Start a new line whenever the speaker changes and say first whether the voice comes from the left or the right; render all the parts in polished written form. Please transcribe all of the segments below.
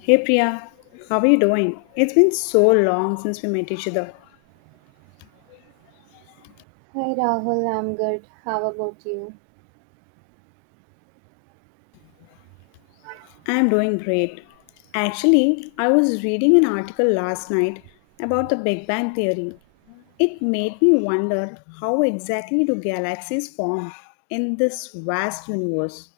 left: Hey Priya, how are you doing? It's been so long since we met each other.
right: Hi Rahul, I'm good. How about you?
left: I'm doing great. Actually, I was reading an article last night about the Big Bang Theory. It made me wonder how exactly do galaxies form in this vast universe?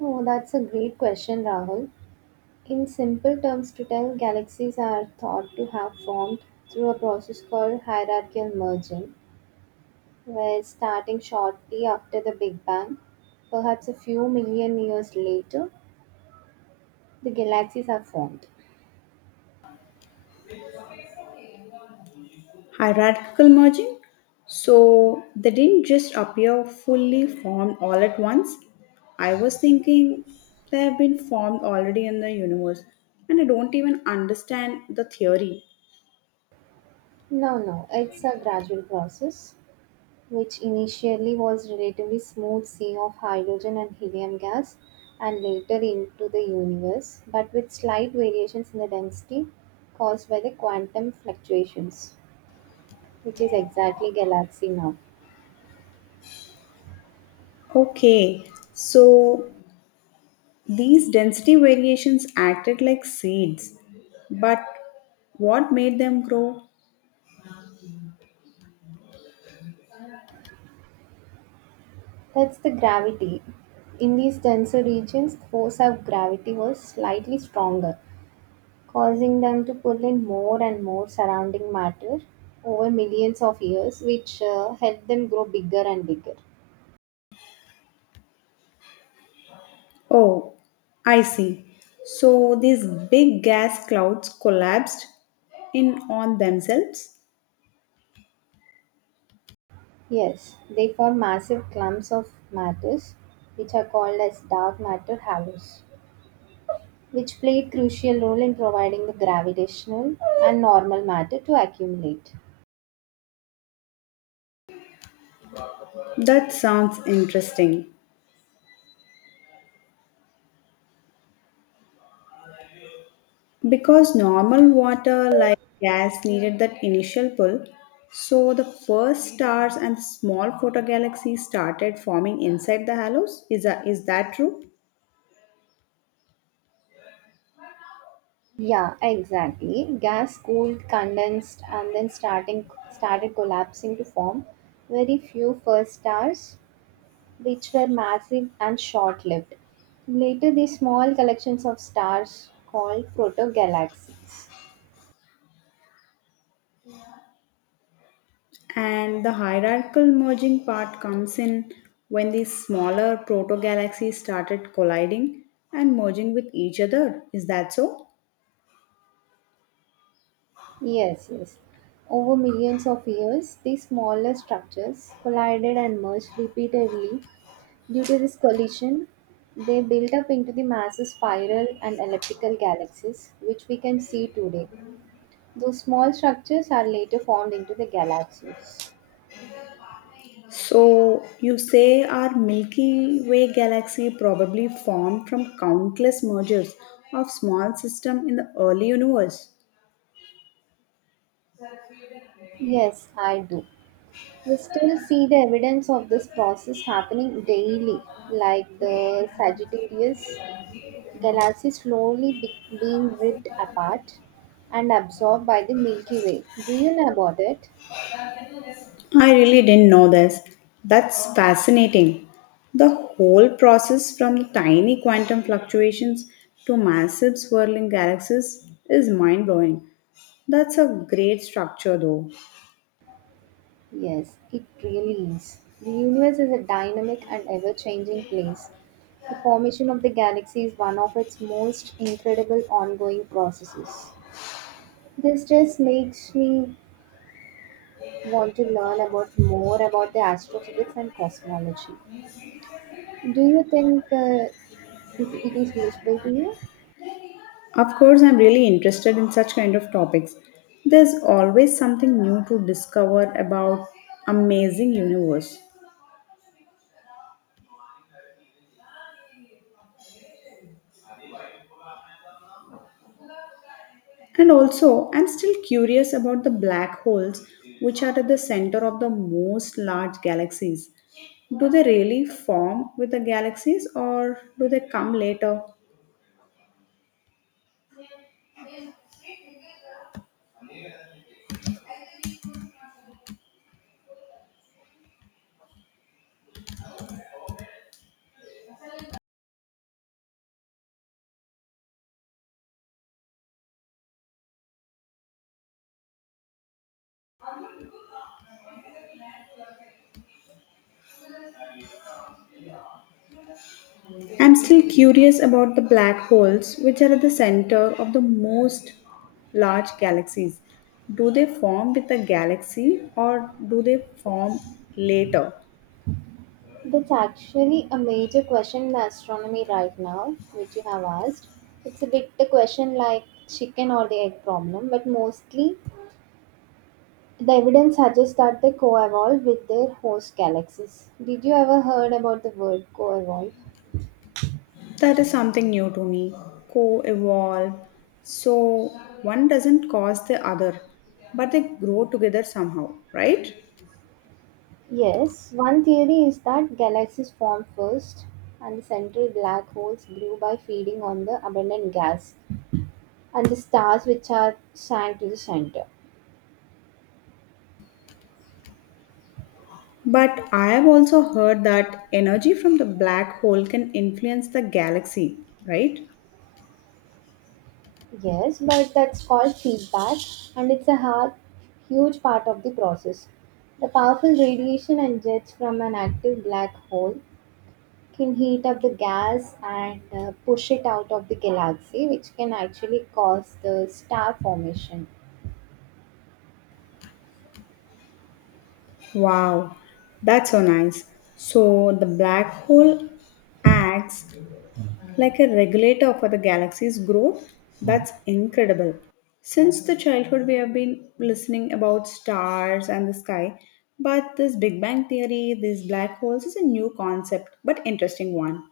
right: Oh, that's a great question, Rahul. In simple terms, to tell, galaxies are thought to have formed through a process called hierarchical merging, where starting shortly after the Big Bang, perhaps a few million years later, the galaxies are formed.
left: Hierarchical merging. So they didn't just appear fully formed all at once. I was thinking they have been formed already in the universe, and I don't even understand the theory.
right: No, no, it's a gradual process, which initially was relatively smooth sea of hydrogen and helium gas and later into the universe, but with slight variations in the density caused by the quantum fluctuations, which is exactly galaxy now.
left: Okay, so these density variations acted like seeds, but what made them grow?
right: That's the gravity. In these denser regions, the force of gravity was slightly stronger, causing them to pull in more and more surrounding matter over millions of years, which helped them grow bigger and bigger.
left: Oh, I see. So these big gas clouds collapsed in on themselves.
right: Yes, they form massive clumps of matters, which are called as dark matter halos, which play a crucial role in providing the gravitational and normal matter to accumulate.
left: That sounds interesting because normal water like gas needed that initial pull. So the first stars and small photogalaxies started forming inside the halos. Is that true?
right: Yeah, exactly. Gas cooled, condensed, and then starting started collapsing to form very few first stars, which were massive and short-lived. Later, these small collections of stars called protogalaxies.
left: And the hierarchical merging part comes in when these smaller protogalaxies started colliding and merging with each other. Is that so?
right: Yes, yes. Over millions of years, these smaller structures collided and merged repeatedly. Due to this collision, they built up into the massive spiral and elliptical galaxies, which we can see today. Those small structures are later formed into the galaxies.
left: So, you say our Milky Way galaxy probably formed from countless mergers of small systems in the early universe.
right: Yes, I do. We still see the evidence of this process happening daily, like the Sagittarius galaxy slowly being ripped apart and absorbed by the Milky Way. Do you know about it?
left: I really didn't know this. That's fascinating. The whole process from tiny quantum fluctuations to massive swirling galaxies is mind blowing. That's a great structure, though.
right: Yes, it really is. The universe is a dynamic and ever changing place. The formation of the galaxy is one of its most incredible ongoing processes. This just makes me want to learn about more about the astrophysics and cosmology. Do you think it is useful to you?
left: Of course, I'm really interested in such kind of topics. There's always something new to discover about amazing universe. And also, I'm still curious about the black holes which are at the center of the most large galaxies. Do they really form with the galaxies or do they come later? I'm still curious about the black holes, which are at the center of the most large galaxies. Do they form with the galaxy or do they form later?
right: That's actually a major question in astronomy right now, which you have asked. It's a bit a question like chicken or the egg problem, but mostly the evidence suggests that they co-evolve with their host galaxies. Did you ever heard about the word co-evolve?
left: That is something new to me. Co evolve. So one doesn't cause the other, but they grow together somehow, right?
right: Yes, one theory is that galaxies formed first and the central black holes grew by feeding on the abundant gas and the stars which are sank to the center.
left: But I have also heard that energy from the black hole can influence the galaxy, right?
right: Yes, but that's called feedback, and it's a hard, huge part of the process. The powerful radiation and jets from an active black hole can heat up the gas and push it out of the galaxy, which can actually cause the star formation.
left: Wow, that's so nice. So the black hole acts like a regulator for the galaxy's growth. That's incredible. Since the childhood, we have been listening about stars and the sky, but this Big Bang theory, these black holes, is a new concept, but interesting one.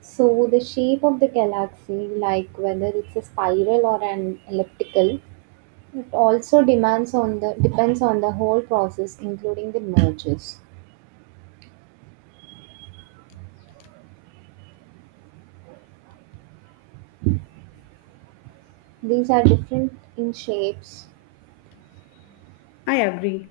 right: So, the shape of the galaxy, like whether it's a spiral or an elliptical, it also demands on the depends on the whole process, including the mergers. These are different in shapes.
left: I agree.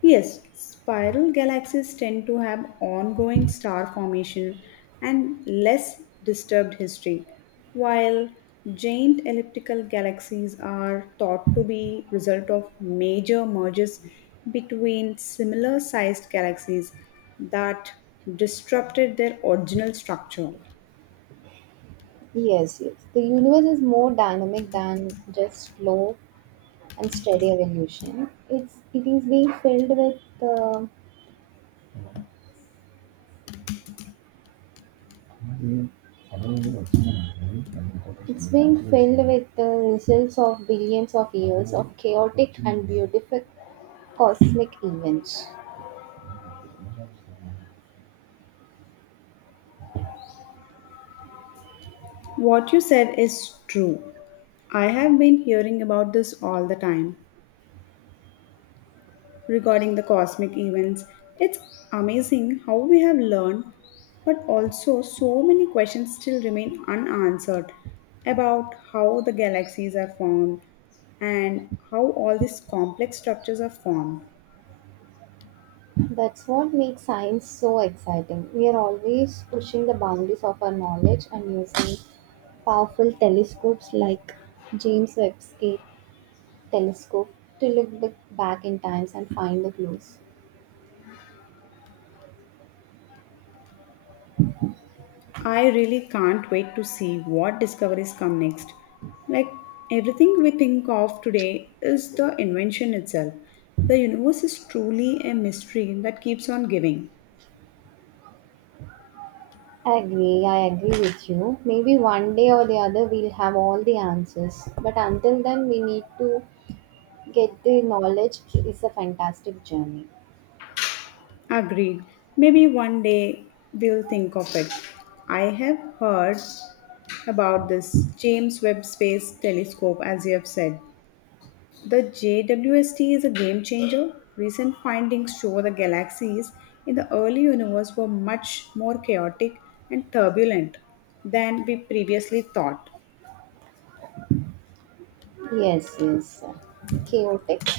left: Yes, spiral galaxies tend to have ongoing star formation and less disturbed history, while giant elliptical galaxies are thought to be result of major mergers between similar sized galaxies that disrupted their original structure.
right: Yes, yes. The universe is more dynamic than just slow and steady evolution. It's it's being filled with the results of billions of years of chaotic and beautiful cosmic events.
left: What you said is true. I have been hearing about this all the time, regarding the cosmic events. It's amazing how we have learned, but also so many questions still remain unanswered about how the galaxies are formed and how all these complex structures are formed.
right: That's what makes science so exciting. We are always pushing the boundaries of our knowledge and using powerful telescopes like James Webb's Cape telescope to look back in times and find the clues.
left: I really can't wait to see what discoveries come next. Like everything we think of today is the invention itself. The universe is truly a mystery that keeps on giving.
right: I agree with you. Maybe one day or the other we'll have all the answers. But until then, we need to get the knowledge. It's a fantastic journey.
left: Agreed. Maybe one day we'll think of it. I have heard about this James Webb Space Telescope, as you have said. The JWST is a game changer. Recent findings show the galaxies in the early universe were much more chaotic and turbulent than we previously thought.
right: Yes, yes. Chaotic.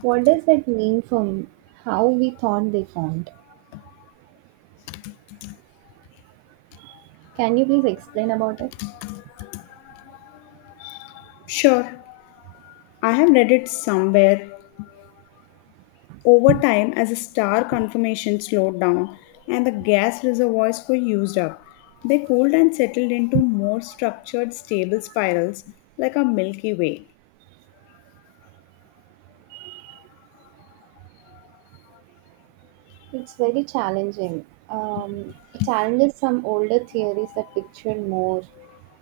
right: What does that mean from how we thought they formed? Can you please explain about it?
left: Sure, I have read it somewhere. Over time, as the star conformation slowed down and the gas reservoirs were used up, they cooled and settled into more structured, stable spirals like our Milky Way.
right: It's very challenging. It challenges some older theories that pictured more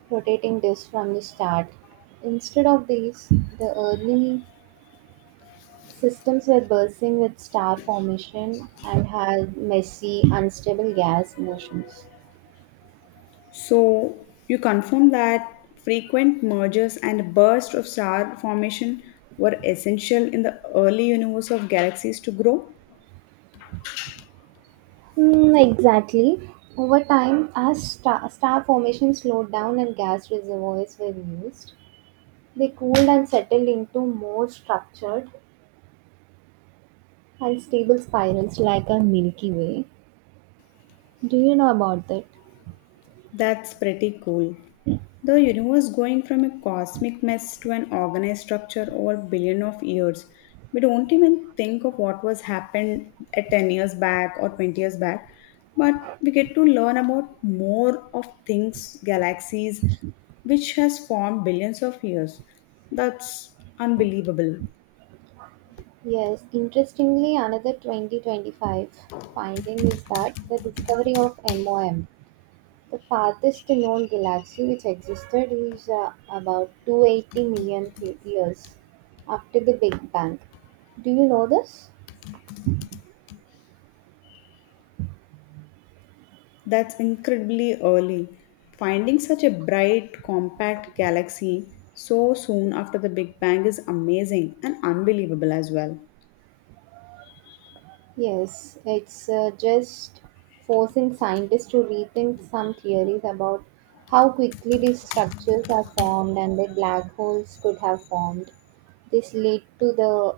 right: rotating disks from the start. Instead of these, the early systems were bursting with star formation and had messy, unstable gas motions.
left: So, you confirm that frequent mergers and bursts of star formation were essential in the early universe of galaxies to grow?
right: Hmm, exactly. Over time, as star formation slowed down and gas reservoirs were used, they cooled and settled into more structured and stable spirals like a Milky Way. Do you know about that?
left: That's pretty cool. The universe going from a cosmic mess to an organized structure over billion of years. We don't even think of what was happened at 10 years back or 20 years back, but we get to learn about more of things, galaxies, which has formed billions of years. That's unbelievable.
right: Yes, interestingly, another 2025 finding is that the discovery of MOM, the farthest known galaxy which existed, is about 280 million years after the Big Bang. Do you know this?
left: That's incredibly early. Finding such a bright, compact galaxy so soon after the Big Bang is amazing and unbelievable as well.
right: Yes, it's just forcing scientists to rethink some theories about how quickly these structures are formed and that black holes could have formed. This led to the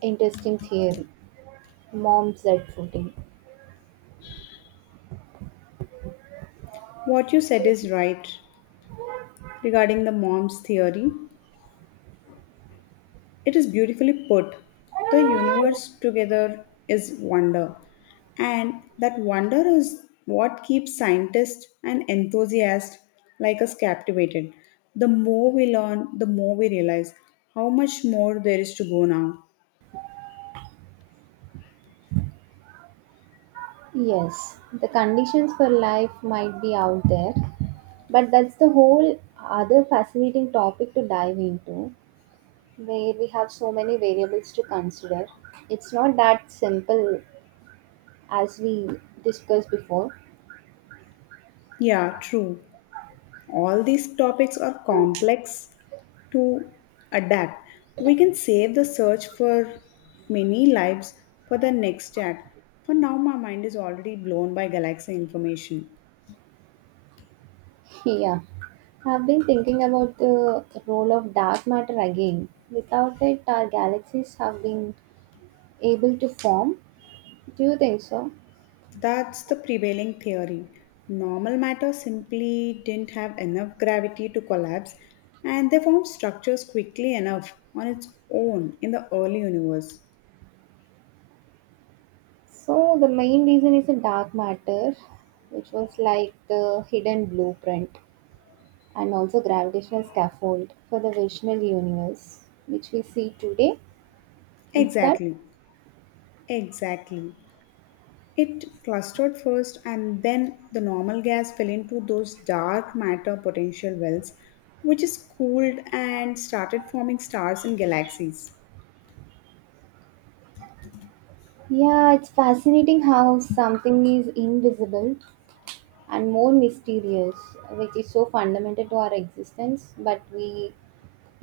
right: interesting theory. Mom said footing.
left: What you said is right regarding the mom's theory. It is beautifully put. The universe together is wonder, and that wonder is what keeps scientists and enthusiasts like us captivated. The more we learn, the more we realize how much more there is to go now.
right: Yes, the conditions for life might be out there, but that's the whole other fascinating topic to dive into, where we have so many variables to consider. It's not that simple as we discussed before.
left: Yeah, true. All these topics are complex to adapt. We can save the search for many lives for the next chat. For now, my mind is already blown by galaxy information.
right: Yeah, I've been thinking about the role of dark matter again. Without it, our galaxies have been able to form. Do you think so?
left: That's the prevailing theory. Normal matter simply didn't have enough gravity to collapse, and they formed structures quickly enough on its own in the early universe.
right: So the main reason is the dark matter, which was like the hidden blueprint and also gravitational scaffold for the visual universe, which we see today. Is that?
left: Exactly, exactly. It clustered first, and then the normal gas fell into those dark matter potential wells, which is cooled and started forming stars and galaxies.
right: Yeah, it's fascinating how something is invisible and more mysterious, which is so fundamental to our existence, but we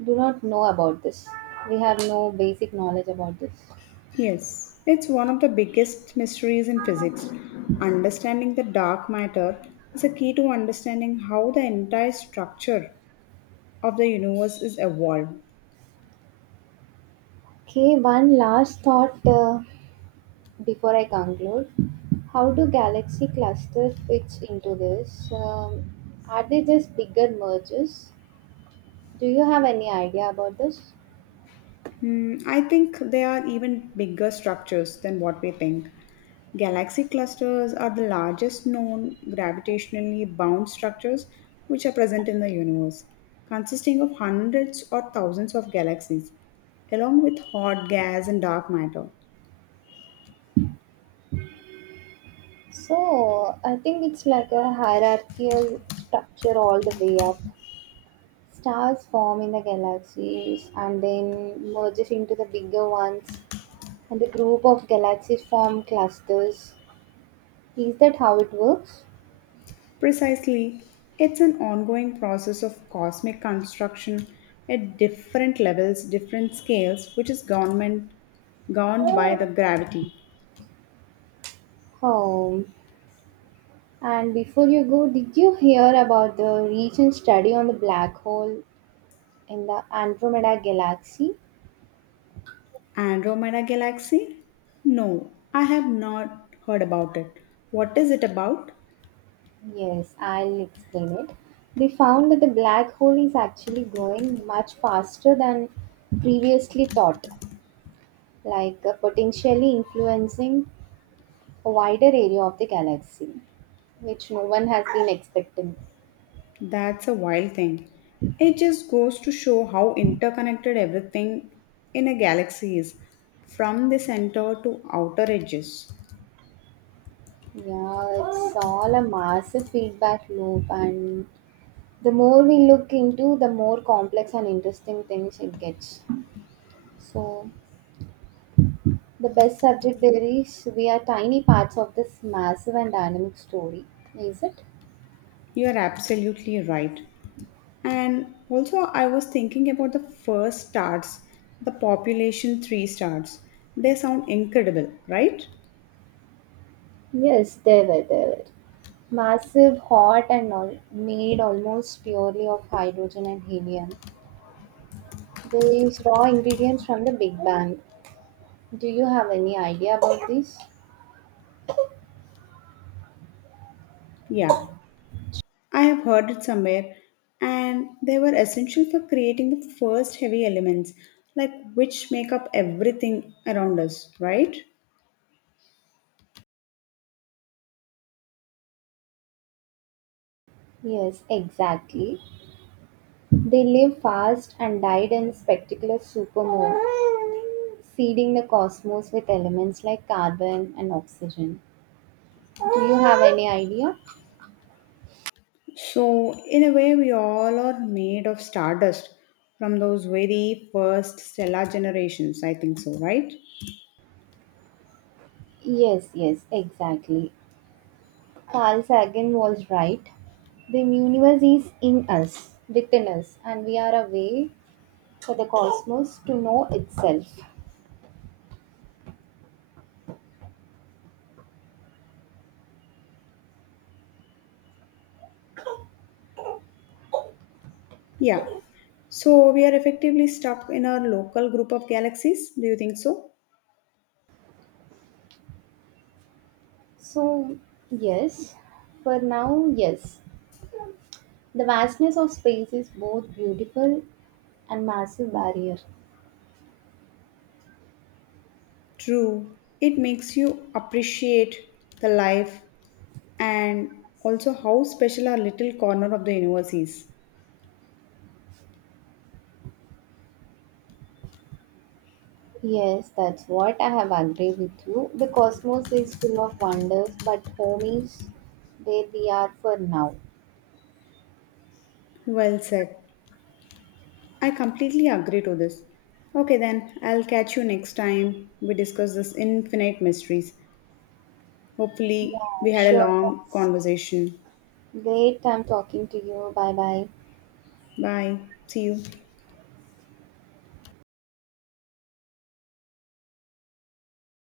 right: do not know about this. We have no basic knowledge about this.
left: Yes, it's one of the biggest mysteries in physics. Understanding the dark matter is a key to understanding how the entire structure of the universe is evolved.
right: Okay, one last thought. Before I conclude, how do galaxy cluster fits into this? Are they just bigger mergers? Do you have any idea about this?
left: Hmm, I think they are even bigger structures than what we think. Galaxy clusters are the largest known gravitationally bound structures which are present in the universe, consisting of hundreds or thousands of galaxies, along with hot gas and dark matter.
right: So, I think it's like a hierarchical structure all the way up. Stars form in the galaxies and then merges into the bigger ones, and the group of galaxies form clusters. Is that how it works?
left: Precisely, it's an ongoing process of cosmic construction at different levels, different scales, which is government governed by the gravity.
right: Oh, and before you go, did you hear about the recent study on the black hole in the Andromeda galaxy?
left: Andromeda Galaxy? No, I have not heard about it. What is it about?
right: Yes, I'll explain it. They found that the black hole is actually growing much faster than previously thought, like potentially influencing a wider area of the galaxy, which no one has been expecting.
left: That's a wild thing. It just goes to show how interconnected everything in a galaxy is, from the center to outer edges.
right: Yeah, it's all a massive feedback loop and the more we look into, the more complex and interesting things it gets. So, the best subject there is we are tiny parts of this massive and dynamic story, is it?
left: You are absolutely right. And also, I was thinking about the first stars, the population three stars. They sound incredible, right?
right: Yes, they were, they were. Massive, hot, and all, made almost purely of hydrogen and helium. They use raw ingredients from the Big Bang. Do you have any idea about this?
left: Yeah, I have heard it somewhere, and they were essential for creating the first heavy elements, like which make up everything around us, right?
right: Yes, exactly. They live fast and died in spectacular supermoon, seeding the cosmos with elements like carbon and oxygen. Do you have any idea?
left: So, in a way, we all are made of stardust from those very first stellar generations, I think so, right?
right: Yes, yes, exactly. Carl Sagan was right. The universe is in us, within us, and we are a way for the cosmos to know itself.
left: Yeah. So, we are effectively stuck in our local group of galaxies, do you think so?
right: So, yes, for now, yes. The vastness of space is both beautiful and massive barrier.
left: True. It makes you appreciate the life and also how special our little corner of the universe is.
right: Yes, that's what I have agreed with you. The cosmos is full of wonders, but home is where we are for now.
left: Well said. I completely agree to this. Okay, then I'll catch you next time we discuss this infinite mysteries. Hopefully, we
right: Yeah,
left: had a
right: sure.
left: long
right: That's
left: conversation.
right: great. I'm talking to you. Bye bye.
left: Bye. See you.